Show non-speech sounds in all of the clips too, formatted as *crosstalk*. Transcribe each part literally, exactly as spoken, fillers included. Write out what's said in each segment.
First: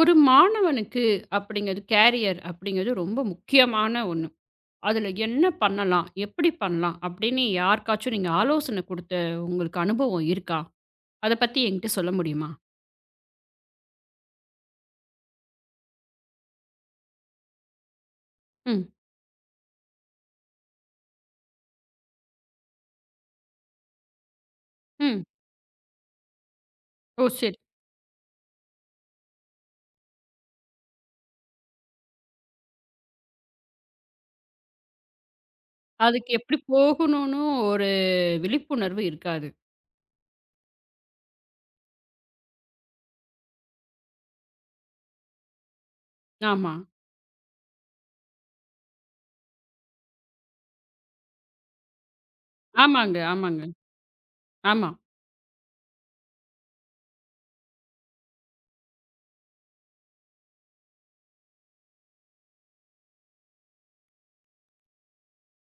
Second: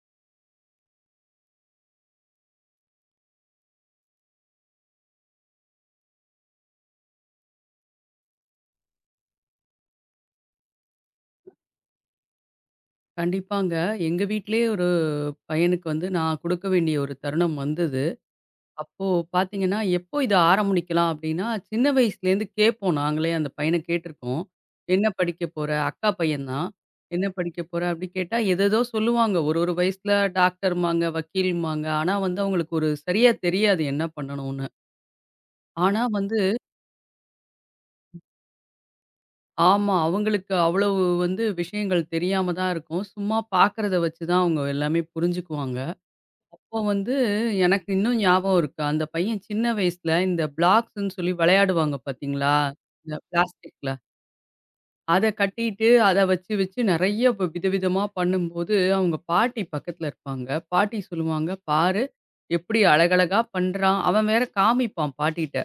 ஒரு மாணவனுக்கு அப்படிங்கிறது கேரியர் அப்படிங்கிறது ரொம்ப முக்கியமான ஒன்று. அதில் என்ன பண்ணலாம்? எப்படி பண்ணலாம்? அப்படின்னு யாருக்காச்சும் நீங்க ஆலோசனை குடுத்த உங்களுக்கு அனுபவம் இருக்கா? அத பத்தி என்கிட்ட சொல்ல முடியுமா? கண்டிப்பாங்க. எங்க வீட்லயே ஒரு பையனுக்கு வந்து நான் குடுக்க வேண்டிய ஒரு தருணம் வந்தது. ம், அப்போ பார்த்தீங்கன்னா, எப்போ இத ஆரம்பிக்கலாம் அப்டின்னா, சின்ன வயசுலேருந்து கேட்போம் நாங்களே அந்த பையன கேட்டுருக்கோம். "என்ன ம். படிக்க போற?" அக்கா பையன் தான். "என்ன ஓ! சரி. படிக்க போற?" அப்டி கேட்டா, ஏதேதோ சொல்லுவாங்க. ஒரு ஒரு வயசுல டாக்டர்ம்பாங்க, வக்கீல்ம்பாங்க. ஆனா வந்து அவங்களுக்கு ஒரு சரியா தெரியாது என்ன பண்ணணும்னு. ஆனா அதுக்கு வந்து எப்படி போகணும்னு ஒரு விழிப்புணர்வு இருக்காது. ஆமா. அவங்களுக்கு அவ்வளவு வந்து விஷயங்கள் தெரியாம தான் இருக்கும். சும்மா பார்க்கறத வச்சு தான் அவங்க எல்லாமே புரிஞ்சுக்குவாங்க. ஆமா. அப்போ வந்து எனக்கு இன்னும் ஞாபகம் இருக்கு. அந்த பையன் சின்ன வயசுல இந்த பிளாக்ஸ்ன்னு சொல்லி விளையாடுவாங்க பார்த்தீங்களா? ஆமாங்க, இந்த ஆமாங்க. பிளாஸ்டிக்ல. ஆமா. அத கட்டிட்டு, அத வச்சு வச்சு நெறைய ப விதவிதமா பண்ணும்போது, அவங்க பாட்டி பக்கத்துல இருப்பாங்க. பாட்டி சொல்லுவாங்க, "பாரு எப்படி அழகழகா பண்றான்." அவன் வேற காமிப்பான் பாட்டிட்ட.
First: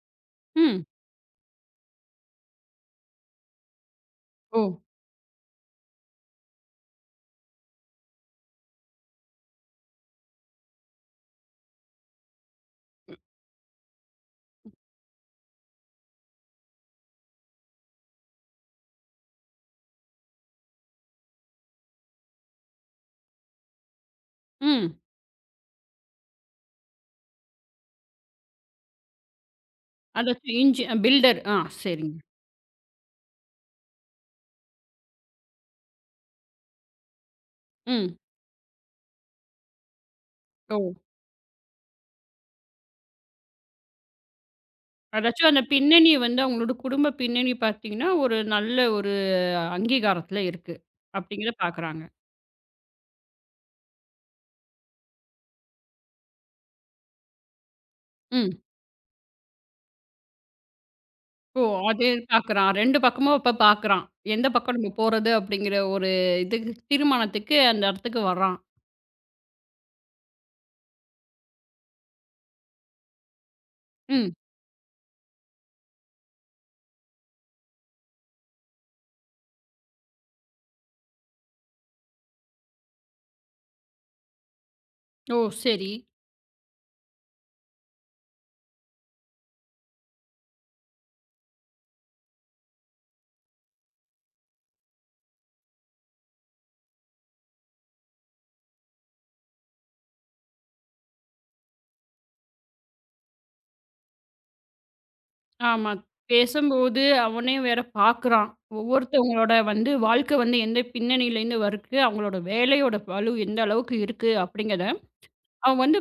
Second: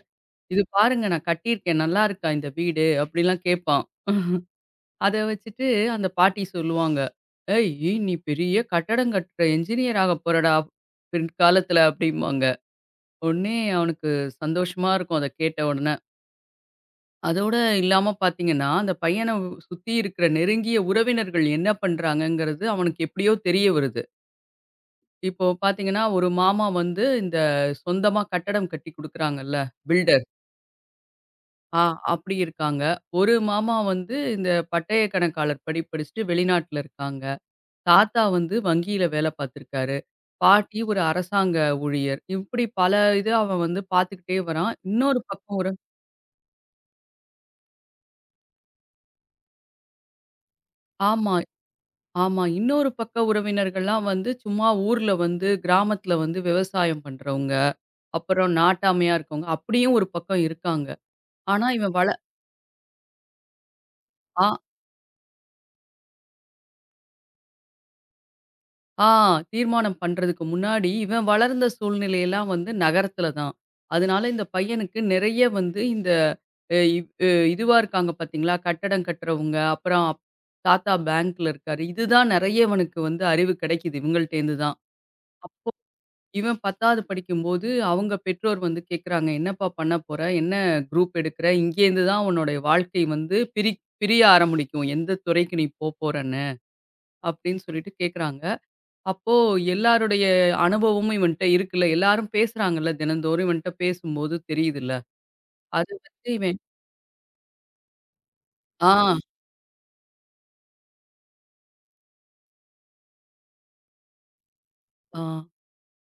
"இது ம். பாருங்க நான் கட்டியிருக்கேன். நல்லா இருக்கா இந்த வீடு?" அப்படிலாம் கேட்பான். ஓ! அத வச்சுட்டு அந்த பாட்டி சொல்லுவாங்க, "ஏய்! நீ பெரிய கட்டடம் கட்டுற என்ஜினியர் ஆகப் போறடா பிற்காலத்துல" அப்படிம்பாங்க. உடனே அவனுக்கு சந்தோஷமா இருக்கும் அத கேட்ட உடனே. அதோட இல்லாம பார்த்தீங்கன்னா, அந்த பையன சுத்தி இருக்கிற நெருங்கிய உறவினர்கள் என்ன பண்றாங்கங்கிறது அவனுக்கு எப்படியோ தெரிய வருது. ம். இப்போ பார்த்தீங்கன்னா, ஒரு மாமா வந்து இந்த சொந்தமா கட்டடம் கட்டி குடுக்குறாங்கல்ல, பில்டர். அதாச்சும் இன்ஜி பில்டர். ஆ, ஆ சரிங்க. அப்படி இருக்காங்க. ஒரு மாமா வந்து இந்த பட்டய கணக்காளர் படி படிச்சுட்டு வெளிநாட்ல இருக்காங்க. ம். தாத்தா வந்து வங்கியில வேல பார்த்துருக்காரு. ஓ! பாட்டி ஒரு அரசாங்க ஊழியர். இப்படி பல இது அவன் வந்து பார்த்துக்கிட்டே வரான். இன்னொரு அதாச்சும் பக்கம் அந்த ஒரு பின்னணி வந்து அவங்களோட குடும்ப பின்னணி பார்த்தீங்கன்னா, ஒரு நல்ல ஒரு அங்கீகாரத்துல இருக்கு. ஆமா. அப்படிங்கிறத பார்க்குறாங்க. ஆமா. இன்னொரு பக்க உறவினர்கள்லாம் வந்து சும்மா ஊர்ல வந்து கிராமத்துல வந்து விவசாயம் பண்றவங்க. அப்புறம் ம். நாட்டாமையா இருக்கவங்க. அப்படியும் ஒரு பக்கம் இருக்காங்க. ஓ! ஆனா இவன் அது வள பார்க்குறான். ரெண்டு பக்கமும் அப்ப பார்க்குறான். எந்த ஆ பக்கம் நம்ம போறது அப்படிங்கிற ஒரு இதுக்கு தீர்மானத்துக்கு அந்த இடத்துக்கு வர்றான். ஆ தீர்மானம் பண்றதுக்கு முன்னாடி இவன் வளர்ந்த சூழ்நிலையெல்லாம் வந்து நகரத்துல தான். அதனால ம். இந்த பையனுக்கு நிறைய வந்து இந்த அ இவ் அ இதுவா இருக்காங்க பார்த்தீங்களா? கட்டடம் கட்டுறவங்க, அப்புறம் அப்- தாத்தா பேங்க்ல இருக்காரு. இதுதான் நிறைய இவனுக்கு வந்து அறிவு கிடைக்குது இவங்கள்ட்டேருந்து தான். ஓ! சரி. இவன் பத்தாவது படிக்கும்போது, அவங்க பெற்றோர் வந்து கேட்குறாங்க, "என்னப்பா பண்ண போற? என்ன குரூப் எடுக்குற? இங்கேருந்து தான் உன்னோட வாழ்க்கை வந்து பிரி பிரிய ஆரம்பிக்கும். எந்த துறைக்கு நீ போப்போறன்னு." அப்படின்னு சொல்லிட்டு கேட்குறாங்க. அப்போ எல்லாருடைய அனுபவமும் இவன்ட்ட இருக்குல்ல. எல்லாரும் பேசுறாங்கல்ல, தினந்தோறும் இவன்ட்ட பேசும்போது தெரியுதுல்ல. அத ஆமா. வச்சு இவன் பேசும்போது அவனையும் வேற பார்க்குறான். ஆ, ஒவ்வொருத்தவங்களோட வந்து வாழ்க்கை வந்து எந்த பின்னணியிலேருந்து வருது, அவங்களோட வேலையோட பளு எந்த அளவுக்கு இருக்கு அப்படிங்கிறத ஆ. அவன் வந்து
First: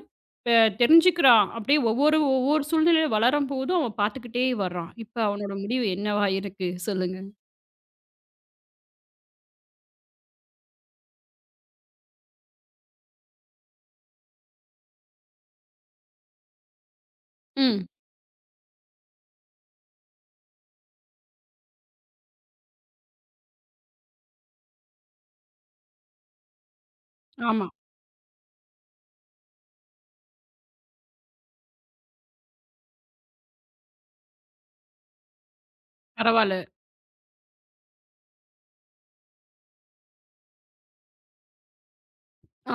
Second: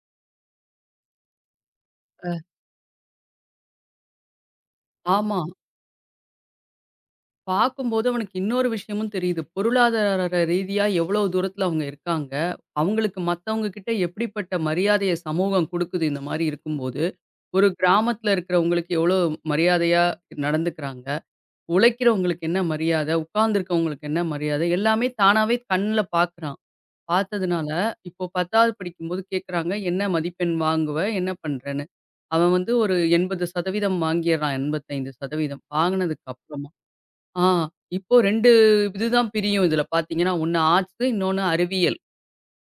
அ தெரிஞ்சுக்கிறான். அப்படியே ஒவ்வொரு அ. ஒவ்வொரு சூழ்நிலையில வளரும்போதும் அவன் பார்த்துக்கிட்டே வர்றான். இப்ப ஆமா. அவனோட முடிவு என்னவா இருக்கு? சொல்லுங்க. பார்க்கும்போது அவனுக்கு இன்னொரு விஷயமும் தெரியுது. பொருளாதார ரீதியா எவ்வளோ தூரத்தில அவங்க இருக்காங்க. அவங்களுக்கு மத்தவங்க கிட்ட எப்படிப்பட்ட மரியாதைய சமூகம் குடுக்குது இந்த மாரி இருக்கும்போது. ஒரு ம். கிராமத்தில இருக்கிறவங்களுக்கு எவ்வளோ மரியாதையா நடந்துக்கிறாங்க. உழைக்கிறவங்களுக்கு என்ன மரியாதை, உட்கார்ந்துருக்கவங்களுக்கு என்ன மரியாதை எல்லாமே தானாவே கண்ல பார்க்குறான். ஆமா. பார்த்ததுனால இப்போ பத்தாவது படிக்கும்போது கேட்குறாங்க, "என்ன மதிப்பெண் வாங்குவ? என்ன பண்றன்னு?" அவன் வந்து ஒரு எண்பது சதவீதம் வாங்கியறான். எண்பத்தி ஐந்து சதவீதம் வாங்குனதுக்கு பரவால்ல. அப்புறமா ஆ இப்போ ரெண்டு இதுதான் பிரியும் இதுல பார்த்தீங்கன்னா, ஒண்ணு ஆர்ட்ஸ், இன்னொன்னு அறிவியல்.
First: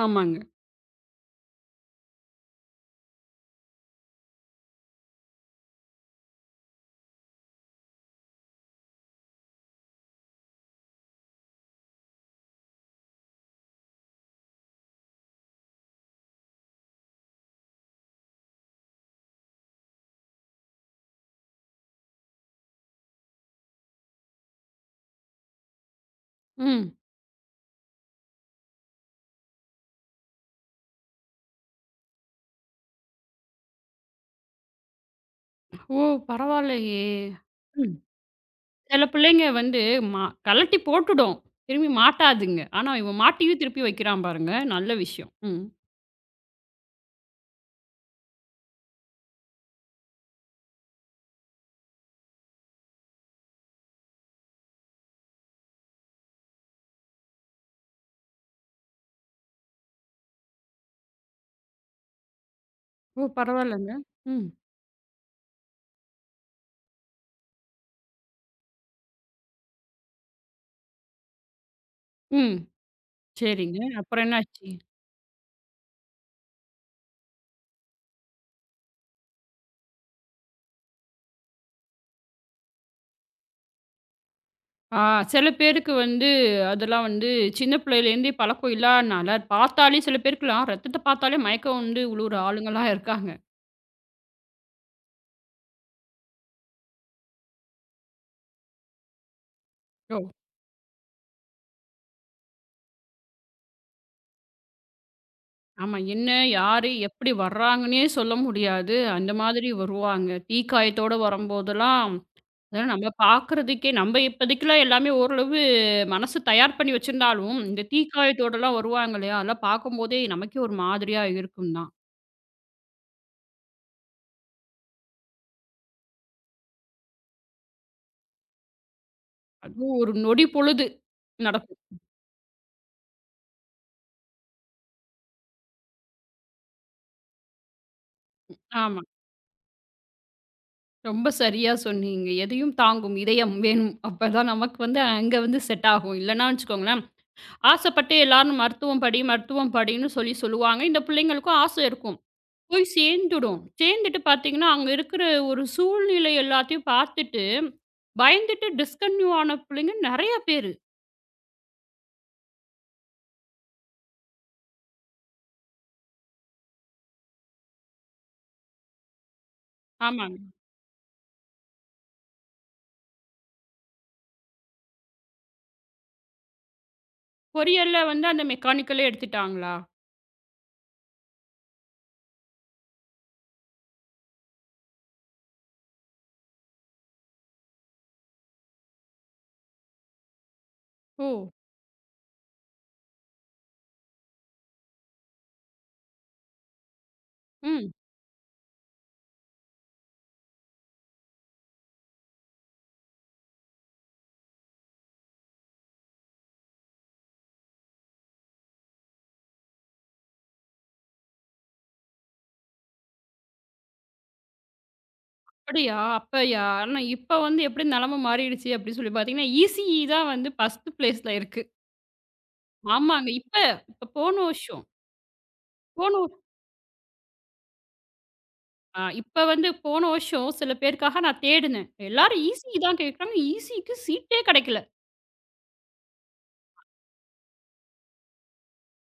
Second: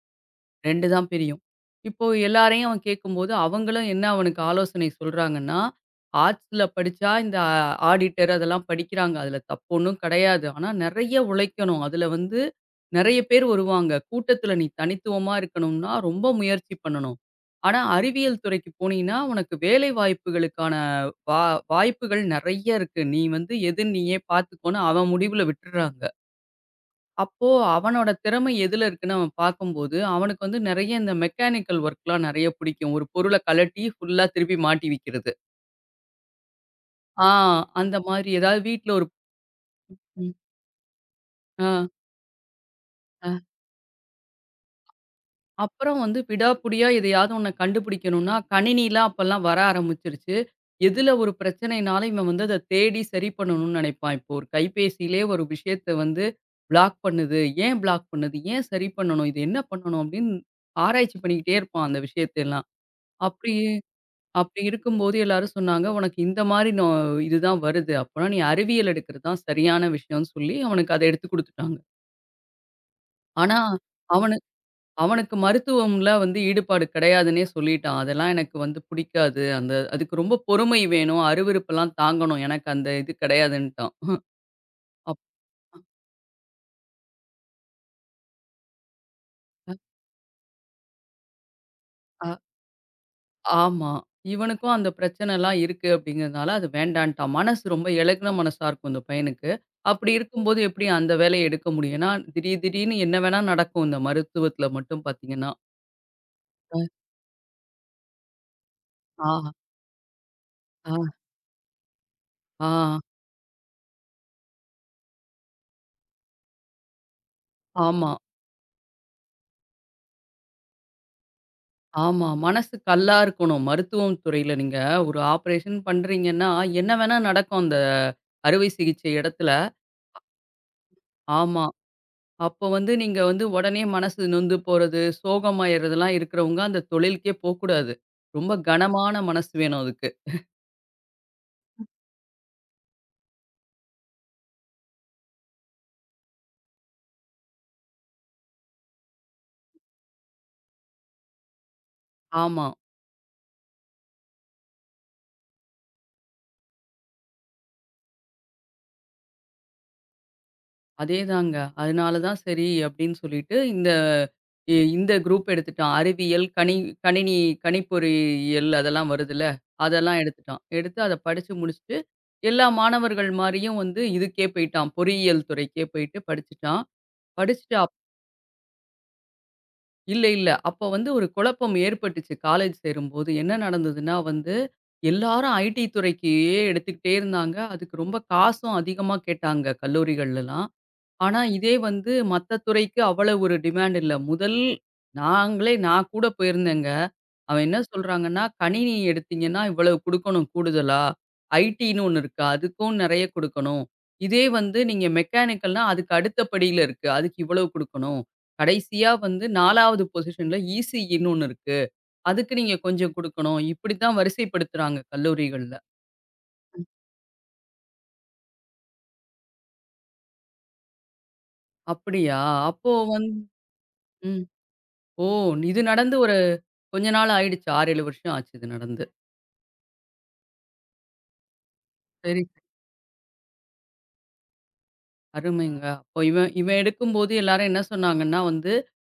ஆமாங்க. ரெண்டு தான் பிரியும். இப்போ எல்லாரையும் அவன் கேட்கும்போது, அவங்களும் என்ன அவனுக்கு ஆலோசனை சொல்றாங்கன்னா, ஆர்ட்ஸ்ல படிச்சா இந்த ஆடிட்டர் அதெல்லாம் படிக்கிறாங்க. அதுல தப்பு ஒண்ணும் கிடையாது. ஆனா நெறைய உழைக்கணும். அதுல வந்து நெறைய பேர் வருவாங்க. கூட்டத்துல நீ தனித்துவமா இருக்கணும்னா ரொம்ப முயற்சி பண்ணணும். ஆனா அறிவியல் துறைக்கு போனீன்னா, உனக்கு வேலை வாய்ப்புகளுக்கான வா வாய்ப்புகள் நெறைய இருக்கு. நீ வந்து எது நீயே பார்த்துக்கோன்னு அவன் முடிவுல விட்டுர்றாங்க. ம். அப்போ அவனோட திறமை எதுல இருக்குன்னு அவன் பார்க்கும்போது, அவனுக்கு வந்து நெறைய இந்த மெக்கானிக்கல் ஒர்க்லாம் நெறைய பிடிக்கும். ஒரு பொருள கழட்டி ஃபுல்லா திருப்பி மாட்டி வைக்கிறது. ஓ! பரவால்லையே! ஆ ம். அந்த மாரி ஏதாவது வீட்ல சில ஒரு பிள்ளைங்க வந்து மா ம். கழட்டி போட்டுடும். ஆ, திரும்பி மாட்டாதுங்க. ஆனா, இவன் அ. மாட்டியும் திருப்பி வைக்கிறான் பாருங்க. நல்ல விஷயம். ம். அப்புறம் வந்து விடாப்புடியா எதையாவது ஒண்ண கண்டுபிடிக்கணும்னா, கணினிலாம் அப்பல்லாம் வர ஆரம்பிச்சுருச்சு. எதுல ஒரு பிரச்சனைனாலும் இவன் வந்து அத தேடி சரி பண்ணணும்னு நெனைப்பான். இப்போ ஒரு கைபேசியிலே ஒரு விஷயத்த வந்து பிளாக் பண்ணுது. ஏன் பிளாக் பண்ணுது? ஏன் சரி பண்ணணும்? இது என்ன பண்ணணும்? அப்படின்னு ஆராய்ச்சி பண்ணிக்கிட்டே இருப்பான் அந்த விஷயத்தையெல்லாம். ஓ! அப்படி பரவால்லங்க. ம். அப்படி இருக்கும்போது எல்லாரும் சொன்னாங்க, "உனக்கு இந்த மாரி நோ இதுதான் வருது. அப்போனா நீ அறிவியல் எடுக்கிறது தான் சரியான விஷயம்னு" சொல்லி அவனுக்கு அத எடுத்து குடுத்துட்டாங்க. ம். ஆனா, சரிங்க. அப்புறம் அவனு என்னாச்சு? அவனுக்கு மருத்துவம்ல வந்து ஈடுபாடு கிடையாதுன்னே சொல்லிட்டான். அதெல்லாம் எனக்கு வந்து பிடிக்காது. அந்த அதுக்கு ரொம்ப பொறுமை வேணும், அருவருப்பெல்லாம் தாங்கணும். எனக்கு அந்த இது கிடையாதுன்ட்டான். ஆ, சில பேருக்கு வந்து அதெல்லாம் வந்து சின்ன பிள்ளையிலேருந்தே பழக்கம் இல்லாதனால, அப்ப பார்த்தாலே சில பேருக்குலாம் ரத்தத்த பார்த்தாலே மயக்கம் வந்து விழுவுற ஆளுங்கலாம் இருக்காங்க. ஆமா. இவனுக்கும் அந்த பிரச்சனைலாம் இருக்கு அப்படிங்கிறதுனால, அது வேண்டான்ட்டான். மனசு ரொம்ப இளகுன மனசா இருக்கும் இந்த பையனுக்கு. அப்படி ஓ! இருக்கும்போது எப்படி அந்த வேலைய எடுக்க முடியும்? ஏன்னா, திடீர் திடீர்னு என்ன வேணா நடக்கும் இந்த மருத்துவத்துல மட்டும் பார்த்தீங்கன்னா. ஆமா. என்ன, யாரு, எப்படி வர்றாங்கன்னே சொல்ல முடியாது. ஆ, அந்த மாதிரி வருவாங்க. ஆ, தீக்காயத்தோட வரும்போதெல்லாம், ஆ, அதெல்லாம் நம்ம பார்க்குறதுக்கே நம்ம இப்போதைக்குலாம் எல்லாமே ஓரளவு மனசு தயார் பண்ணி வச்சிருந்தாலும், இந்த ஆமா, தீக்காயத்தோடலாம் வருவாங்க இல்லையா? அதெல்லாம் பார்க்கும்போதே நமக்கே ஒரு மாதிரியா இருக்கும் தான். ஆமா. மனசு கல்லா இருக்கணும். மருத்துவம் துறையில நீங்க ஒரு ஆப்ரேஷன் பண்றீங்கன்னா, என்ன வேணா நடக்கும் அந்த அறுவை சிகிச்சை இடத்துல. அதுவும் ஒரு நொடி பொழுது ஆமா. நடக்கும். அப்போ வந்து நீங்க வந்து உடனே மனசு நொந்து போறது, சோகமாயிறதெல்லாம் இருக்கிறவங்க அந்த தொழிலுக்கே போக்கூடாது. ரொம்ப ஆமா. கனமான மனசு வேணும் அதுக்கு. ரொம்ப சரியா சொன்னீங்க. எதையும் தாங்கும் இதயம் வேணும். அப்பதான் நமக்கு வந்து அங்க வந்து செட் ஆகும். இல்லன்னா வச்சுக்கோங்களேன், ஆசைப்பட்டு எல்லாரும் மருத்துவம் படி, மருத்துவம் படின்னு சொல்லி சொல்லுவாங்க. இந்த பிள்ளைங்களுக்கும் ஆசை இருக்கும். ஆமா. போய் சேர்ந்துடும். சேர்ந்துட்டு பார்த்தீங்கன்னா, அங்க இருக்கிற ஒரு சூழ்நிலை எல்லாத்தையும் பார்த்துட்டு, பயந்துட்டு டிஸ்கன்டின்யூ ஆன பிள்ளைங்க நெறைய பேரு. அதேதாங்க. அதனால தான் சரி அப்படின்னு சொல்லிட்டு இந்த இ இந்த குரூப் எடுத்துட்டான். அறிவியல், கணி கணினி கணிப்பொறியியல் அதெல்லாம் வருதுல்ல. அதெல்லாம் ஆமாங்க. எடுத்துட்டான். எடுத்து அத படிச்சு முடிச்சுட்டு, எல்லா மாணவர்கள் மாரியும் வந்து இதுக்கே போயிட்டான். பொறியியல் துறைக்கே போயிட்டு படிச்சுட்டான். படிச்சுட்டு பொறியியல்ல வந்து அந்த மெக்கானிக்கலே எடுத்துட்டாங்களா? இல்ல, இல்ல. அப்ப வந்து ஒரு குழப்பம் ஏற்பட்டுச்சு காலேஜ் சேரும்போது. என்ன நடந்ததுன்னா வந்து, எல்லாரும் ஐடி துறைக்கே எடுத்துக்கிட்டே இருந்தாங்க. அதுக்கு ரொம்ப காசும் அதிகமா கேட்டாங்க கல்லூரிகள்லலாம். ஓ! ஆனா, இதே வந்து மத்த துறைக்கு அவ்வளவு ஒரு டிமாண்ட் இல்ல. முதல் நாங்களே நான் கூட போயிருந்தேங்க. அவன் என்ன ம். சொல்றாங்கன்னா, கணினி எடுத்தீங்கன்னா, இவ்வளவு குடுக்கணும் கூடுதலா. ஐடின்னு ஒண்ணு இருக்கு. அதுக்கும் நெறைய குடுக்கணும். இதே வந்து நீங்க மெக்கானிக்கல்னா, அதுக்கு அடுத்த படியில இருக்கு. அதுக்கு இவ்வளவு குடுக்கணும். கடைசியா வந்து நாலாவது பொசிஷன்ல இசிஇன்னு ஒண்ணு இருக்கு. அதுக்கு நீங்க கொஞ்சம் குடுக்கணும். இப்படித்தான் வரிசைப்படுத்துறாங்க கல்லூரிகள்ல. அப்படியா? அப்பயா? ஆனா இப்ப வந்து எப்படி நெலம மாறிடுச்சு அப்படின்னு சொல்லி பார்த்தீங்கன்னா, இசிஇ தான் வந்து ஒரு பிளேஸ்ல இருக்கு. அப்படியா? அப்போ ஆமாங்க. வந்து இப்ப இப்ப போன ம். வருஷம் ஓ! இது போன நடந்து வ ஒரு கொஞ்ச நாள் ஆயிடுச்சு. ஆறு, ஏழு வருஷம் ஆச்சு இது ஆ நடந்து. இப்ப வந்து போன வருஷம் சில பேருக்காக நான் தேடுனேன். சரி, எல்லாரும் சரி. இசிஇ தான் கேட்குறாங்க. இசிஇக்கு சீட்டே கெடைக்கல. அருமைங்க. அப்போ இவன் இவன் எடுக்கும்போது எல்லாரும் என்ன சொன்னாங்கன்னா வந்து,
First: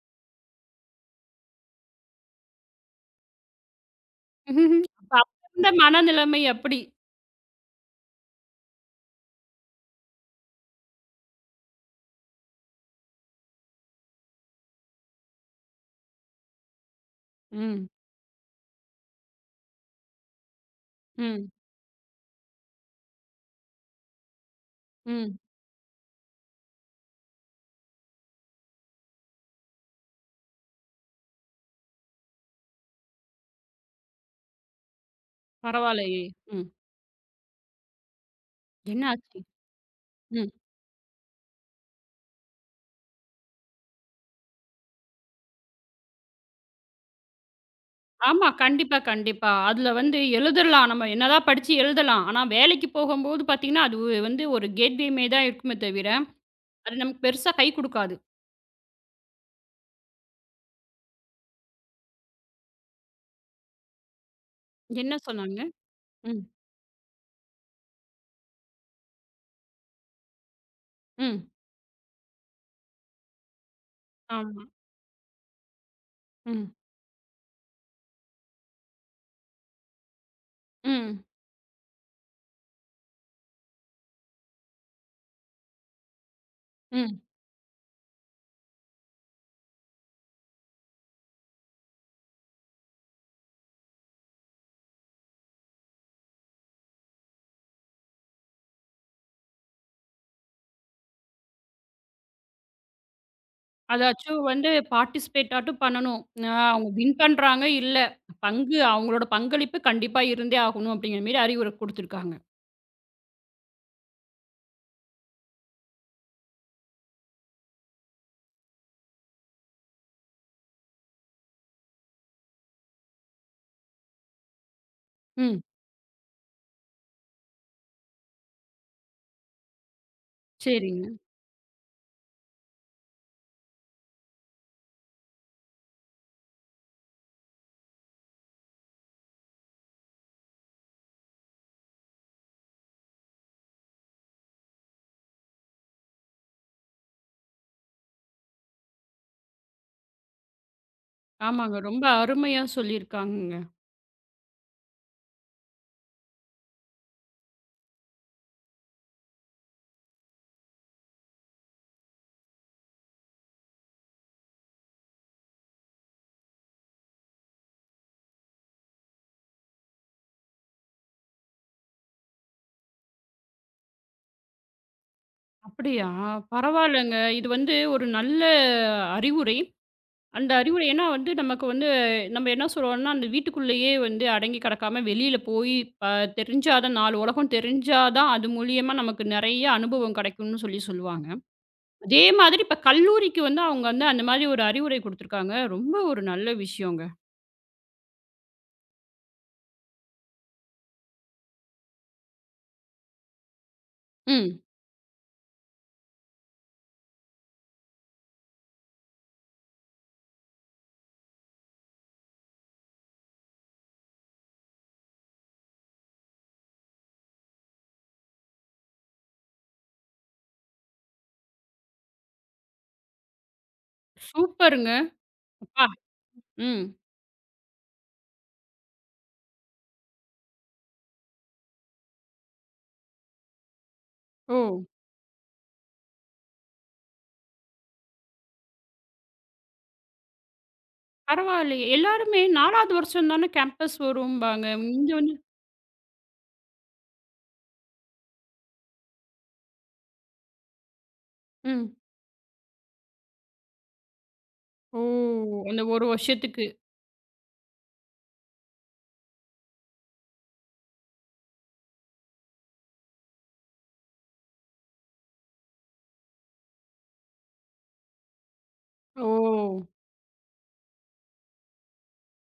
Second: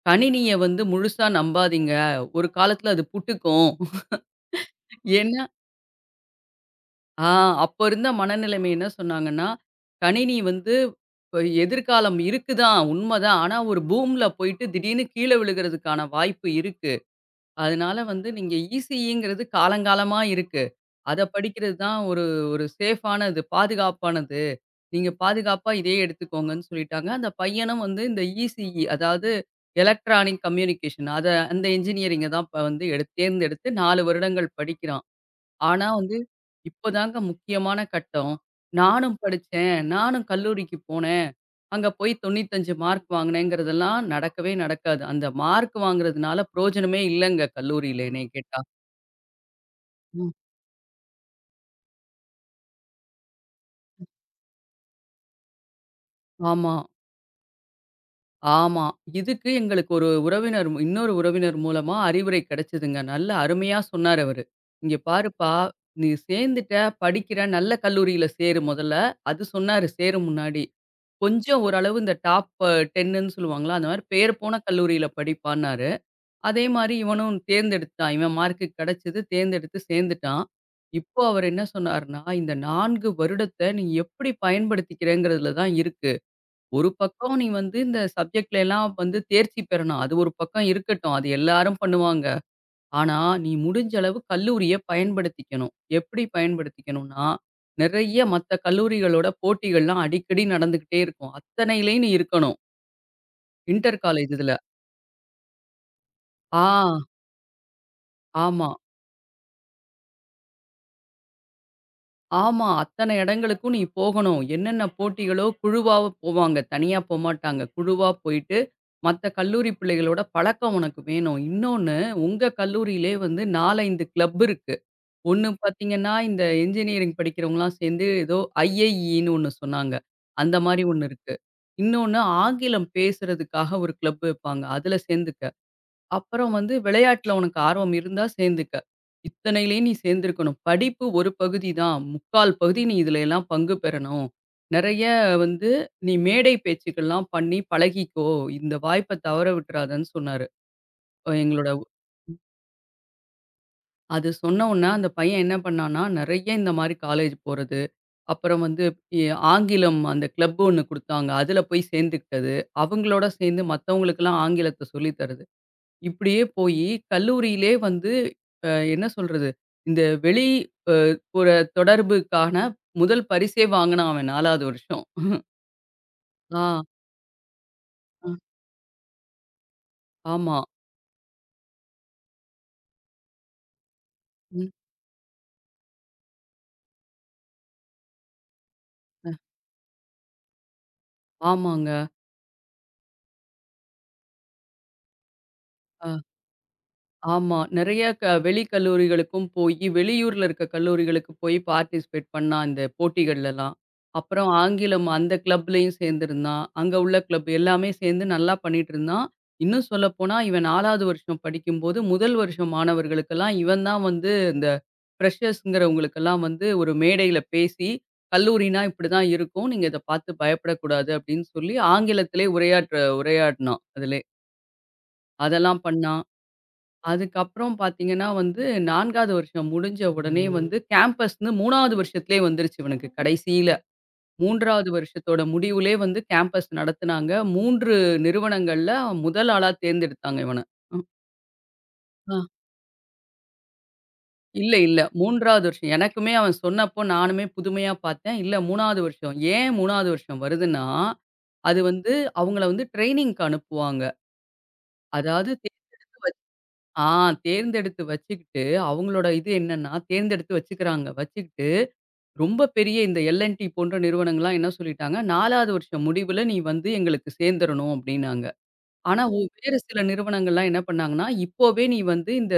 "கணினிய வந்து முழுசா நம்பாதீங்க. ஒரு காலத்துல அது புட்டுக்கும்." *laughs* *laughs* அப்ப அப்ப ஏன்னா இருந்த மனநிலைமை அப்படி. ஆ அப்ப இருந்த மனநிலைமை என்ன சொன்னாங்கன்னா, "கணினி வந்து இப்ப எதிர்காலம் இருக்குதான், உண்மதான். ஆனா ஒரு பூம்ல போயிட்டு திடீர்னு கீழ விழுகிறதுக்கான வாய்ப்பு இருக்கு. ம். அதனால வந்து நீங்க இசிஇங்கிறது காலங்காலமா இருக்கு." அத ம், படிக்கிறது தான் ஒரு ஒரு சேஃபானது, பாதுகாப்பானது. நீங்க ம். பாதுகாப்பா இதையே எடுத்துக்கோங்கன்னு சொல்லிட்டாங்க. அந்த பையனும் வந்து இந்த இசிஇ அதாவது எலக்ட்ரானிக் கம்யூனிகேஷன் அத அந்த இன்ஜினியரிங்க தான் இப்ப வந்து எடுத் தேர்ந்தெடுத்து நாலு வருடங்கள் படிக்கிறான். ஆனா வந்து பரவாயில்லையே! ம். இப்போதாங்க முக்கியமான கட்டம். என்ன நானும் ஆச்சு? படிச்சேன், நானும் ம். கல்லூரிக்கு போனேன். அங்க போய் தொண்ணூற்றி ஐந்து மார்க் வாங்கினேங்கிறதெல்லாம் நடக்கவே நடக்காது. அந்த மார்க் வாங்குறதுனால பிரயோஜனமே இல்லங்க கல்லூரியில என்னைய ஆமா. கேட்டா. கண்டிப்பா, கண்டிப்பா. அதுல வந்து ம். எழுதலாம். நம்ம என்னதான் படிச்சு எழுதலாம். ஆனா, வேலைக்கு போகும்போது பார்த்தீங்கன்னா, அது வந்து ஒரு கேட்வேமே தான் இருக்குமே தவிர, ஆமா. அது நமக்கு பெருசா கை குடுக்காது. ஆமா. இதுக்கு எங்களுக்கு ஒரு உறவினர் மூ- இன்னொரு உறவினர் மூலமா அறிவுரை கிடைச்சதுங்க. நல்ல அருமையா சொன்னாரு அவரு. "இங்க என்ன பாருப்பா, சொன்னாங்க? நீ ம், சேர்ந்துட்ட, படிக்கிற, நல்ல கல்லூரியில சேரு முதல்ல." அது சொன்னாரு சேரும் முன்னாடி. ம். "கொஞ்சம் ஓரளவு இந்த டாப் 10ன்னு சொல்லுவாங்கல்ல, அந்த மாரி பேர் போன ஆமா. கல்லூரியில படிப்பான்னாரு." அதே ம், மாரி இவனும் தேர்ந்தெடுத்துட்டான். இவன் மார்க்கு கிடைச்சது, தேர்ந்தெடுத்து சேர்ந்துட்டான். இப்போ ம், அவர் என்ன சொன்னாருன்னா, "இந்த நாலு வருடத்த நீ எப்படி பயன்படுத்திக்கிறேங்கிறதுல தான் இருக்கு." ஒரு ம். பக்கம் நீ வந்து இந்த சப்ஜெக்ட்ல எல்லாம் வந்து தேர்ச்சி பெறணும். அது ஒரு பக்கம் இருக்கட்டும். அது எல்லாரும் பண்ணுவாங்க. ஆனா, நீ முடிஞ்ச அளவு கல்லூரிய பயன்படுத்திக்கணும். எப்படி பயன்படுத்திக்கணும்னா, நெறைய மத்த கல்லூரிகளோட போட்டிகள்லாம் அடிக்கடி நடந்துகிட்டே இருக்கும். அத்தனையிலயும் நீ இருக்கணும். இன்டர் காலேஜ் அதாச்சும் இதுல. வந்து பார்ட்டிசிபேட் ஆட்டும் பண்ணணும். அ ஆ, அவங்க வின் பண்றாங்க, இல்ல. ஆமா. பங்கு அவங்களோட பங்களிப்பு கண்டிப்பா இருந்தே ஆகணும் அப்படிங்கிற மாரி அறிவுரை குடுத்துருக்காங்க. ஆமா. அத்தன இடங்களுக்கும் நீ போகணும். என்னென்ன போட்டிகளோ குழுவா போவாங்க. தனியா போமாட்டாங்க. குழுவா போயிட்டு, மத்த கல்லூரி பிள்ளைகளோட பழக்கம் உனக்கு வேணும். இன்னொன்னு உங்க கல்லூரியிலே வந்து நாலு, அஞ்சு கிளப் இருக்கு. ஒண்ணு ம். பார்த்தீங்கன்னா, இந்த இன்ஜினியரிங் படிக்கிறவங்கலாம் சேர்ந்து ஏதோ ஐஐஇன்னு ஒண்ணு சொன்னாங்க. அந்த மாரி சரிங்க. ஒண்ணு இருக்கு. இன்னொன்னு ஆங்கிலம் பேசுறதுக்காக ஒரு கிளப் வைப்பாங்க. அதுல சேர்ந்துக்க. அப்புறம் வந்து விளையாட்டுல உனக்கு ஆர்வம் இருந்தா சேர்ந்துக்க. இத்தனையிலே நீ சேர்ந்திருக்கணும். படிப்பு ஒரு பகுதி தான். முக்கால் பகுதி நீ இதுல எல்லாம் பங்கு பெறணும். நெறைய வந்து நீ மேடை பேச்சுக்கள்லாம் பண்ணி பழகிக்கோ. இந்த வாய்ப்ப தவற விட்டுறாதன்னு சொன்னாரு. அஹ் எங்களோட ஆமாங்க. ரொம்ப அருமையா சொல்லியிருக்காங்கங்க. அது சொன்ன உடனே அந்த பையன் என்ன பண்ணான்னா, நெறைய இந்த மாரி காலேஜ் போறது, அப்புறம் வந்து எ ஆங்கிலம் அந்த கிளப் ஒண்ணு குடுத்தாங்க. அதுல போய் சேர்ந்துக்கிட்டது. அவங்களோட சேர்ந்து மத்தவங்களுக்கெல்லாம் ஆங்கிலத்த சொல்லி தருது. இப்படியே போயி கல்லூரியிலே வந்து அ என்ன சொல்றது? இந்த வெளி அ ஒரு தொடர்புக்கான முதல் பரிசே வாங்குனான் அவன் நாலாவது வருஷம். அப்படியா? ஆ, பரவாயில்லங்க. இது வந்து ஒரு அ நல்ல அறிவுரை. அந்த ஆமா. அறிவுரை ஏன்னா வந்து நமக்கு வந்து நம்ம என்ன சொல்றோம்னா, அந்த வீட்டுக்குள்ளேயே வந்து அடங்கி ம். கிடக்காம வெளியில போய் ப தெரிஞ்சா தான் நாலு உலகம் தெரிஞ்சா தான் அது மூலியமா நமக்கு நெறைய அனுபவம் கிடைக்கும்னு சொல்லி சொல்லுவாங்க. ஆமாங்க. அதே மாதிரி இப்ப கல்லூரிக்கு வந்து அவங்க வந்து அந்த மாதிரி ஒரு அறிவுரை குடுத்துருக்காங்க. ரொம்ப அ. ஒரு நல்ல விஷயங்க. ஆமா. நெறைய க வெளி கல்லூரிகளுக்கும் போயி, வெளியூர்ல இருக்க கல்லூரிகளுக்கு போய் பார்ட்டிசிபேட் பண்ணான், அந்த போட்டிகள்லலாம். அப்புறம் ம். ஆங்கிலம் அந்த கிளப்லயும் சேர்ந்திருந்தான். அங்க உள்ள கிளப் எல்லாமே சேர்ந்து நல்லா பண்ணிட்டுருந்தான். இன்னும் சொல்லப்போனா, இவன் நாலாவது வருஷம் படிக்கும்போது, முதல் வருஷம் மாணவர்களுக்கெல்லாம் இவன் தான் வந்து இந்த ஃப்ரெஷர்ஸ்ங்கிறவங்களுக்கெல்லாம் வந்து ஒரு மேடையில பேசி, "கல்லூரினா இப்படிதான் இருக்கும். நீங்க இத பார்த்து பயப்படக்கூடாது." அப்படின்னு சொல்லி ஆங்கிலத்திலே உரையாற்ற உரையாடினான் அதிலே. சூப்பருங்க. அதெல்லாம் அப்பா! பண்ணான். ம். அதுக்கப்புறம் பார்த்தீங்கன்னா வந்து 4வது வருஷம் முடிஞ்ச உடனே வந்து கேம்பஸ்ன்னு மூணாவது வருஷத்திலே வந்துருச்சு இவனுக்கு கடைசியில. ஓ! மூணாவது வருஷத்தோட முடிவுலே வந்து கேம்பஸ் நடத்துனாங்க. மூணு நிறுவனங்கள்ல முதல் ஆளா தேர்ந்தெடுத்தாங்க இவன. ம். பரவாயில்லையே. ஆ. எல்லாருமே நாலாவது வருஷம் தானே கேம்பஸ் வரும்பாங்க. இல்ல, இல்ல. இங்க வந்து மூணாவது வருஷம். எனக்குமே அவன் சொன்னப்போ நானுமே புதுமையா பார்த்தேன். இல்ல 3வது வருஷம். ஏன் மூணாவது வருஷம் வருதுன்னா, அது ம். வந்து அவங்கள வந்து ட்ரெய்னிங்க்கு அனுப்புவாங்க. ஓ! அதாவது தே அந்த ஒரு வருஷத்துக்கு. ஆ தேர்ந்தெடுத்து வச்சுக்கிட்டு அவங்களோட இது என்னன்னா, தேர்ந்தெடுத்து வச்சுக்கிறாங்க. வச்சுக்கிட்டு ரொம்ப பெரிய இந்த எல்&டி போன்ற நிறுவனங்கள்லாம் என்ன சொல்லிட்டாங்க, நாலாவது வருஷம் முடிவுல நீ வந்து எங்களுக்கு சேர்ந்துரணும் அப்டின்னாங்க. ஆனா ஓ! ஒ வேறு சில நிறுவனங்கள்லாம் என்ன பண்ணாங்கன்னா, இப்போவே நீ வந்து இந்த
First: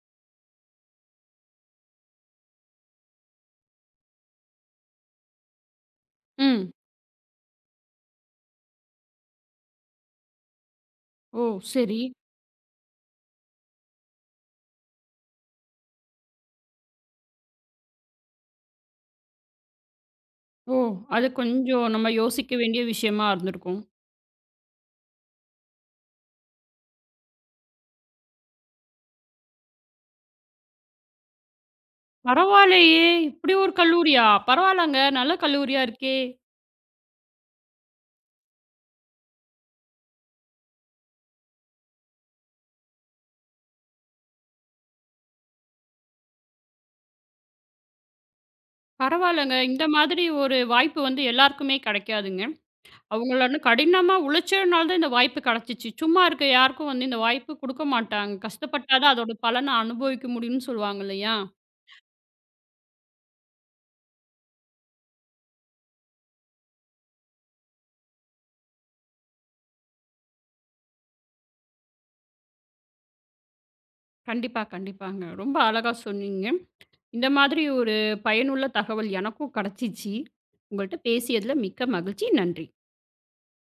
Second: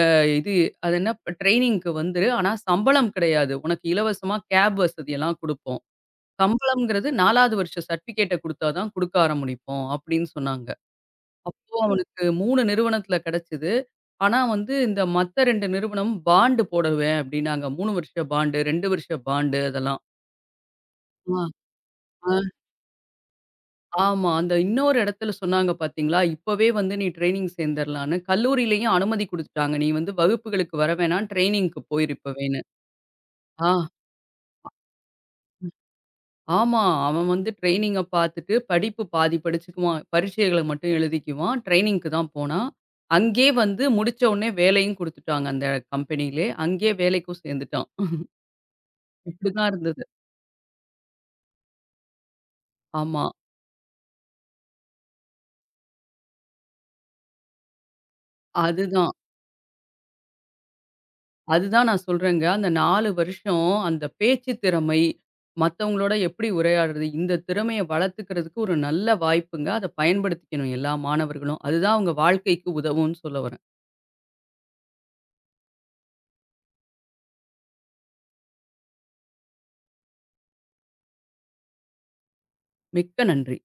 அஹ், இது அது என்ன ட்ரெய்னிங்க்கு வந்துரு. ஆனா சம்பளம் கிடையாது. உனக்கு இலவசமா கேப் வசதியெல்லாம் குடுப்போம். ம். சம்பளம்ங்கிறது நாலாவது வருஷ சர்டிஃபிகேட்ட குடுத்தா தான் குடுக்க ஆரம்பிப்போம் அப்டின்னு சொன்னாங்க. ஓ! அப்போ சரி. அவனுக்கு மூணு நிறுவனத்துல கிடைச்சது. ஆனா வந்து இந்த மத்த ரெண்டு நிறுவனம் பாண்ட் போடுவேன் அப்டின்னாங்க. மூணு வருஷ பாண்டு, ரெண்டு வருஷ பாண்டு அதெல்லாம். ஓ! அது கொஞ்சம் நம்ம ஆ, யோசிக்க வேண்டிய விஷயமா இருந்திருக்கும். ஆமா. அந்த இன்னொரு இடத்துல சொன்னாங்க பார்த்தீங்களா, இப்பவே வந்து நீ ட்ரெய்னிங் சேர்ந்துரலான்னு. கல்லூரியிலயும் அனுமதி குடுத்துட்டாங்க. நீ வந்து வகுப்புகளுக்கு வர வேணாம், ட்ரெய்னிங்க்கு போயிரு இப்பவேன்னு. பரவாயில்லையே! இப்படி ஆ, ஒரு கல்லூரியா? பரவாயில்லங்க. நல்ல கல்லூரியா இருக்கே! ஆமா. அவன் வந்து ட்ரெய்னிங்க பார்த்துட்டு படிப்பு பாதி படிச்சுக்குவான். பரீட்சைகள மட்டும் எழுதிக்குவான். ட்ரெய்னிங்க்கு தான் போனான். அங்கேயே வந்து முடிச்ச உடனே வேலையும் குடுத்துட்டாங்க அந்த கம்பெனியிலே. அங்கேயே வேலைக்கும் சேர்ந்துட்டான். பரவாயில்லங்க. இப்படிதான் இந்த இருந்தது. மாதிரி ஒரு வாய்ப்பு வந்து எல்லாருக்குமே கிடைக்காதுங்க. ஆமா. அவங்களான கடினமா உழைச்சனால தான் இந்த வாய்ப்பு கிடைச்சிச்சு. சும்மா இருக்க யாருக்கும் வந்து இந்த வாய்ப்பு குடுக்க மாட்டாங்க. கஷ்டப்பட்டா தான் அதுதான். அதோட பலன அனுபவிக்க முடியும்னு சொல்லுவாங்க இல்லையா? அதுதான் நான் சொல்றேங்க. அந்த நாலு வருஷம் அந்த பேச்சு திறமை, மத்தவங்களோட எப்படி உரையாடுறது, இந்த திறமைய வளர்த்துக்கிறதுக்கு ஒரு நல்ல வாய்ப்புங்க. அத பயன்படுத்திக்கணும் எல்லா மாணவர்களும். அதுதான் அவங்க வாழ்க்கைக்கு உதவும்னு சொல்ல வரேன். கண்டிப்பா, கண்டிப்பாங்க. ரொம்ப அழகா சொன்னீங்க. இந்த மாதிரி ஒரு பயனுள்ள தகவல் எனக்கும் கிடைச்சிச்சு. உங்கள்ட்ட பேசியதில மிக்க மகிழ்ச்சி. நன்றி. மிக்க நன்றி.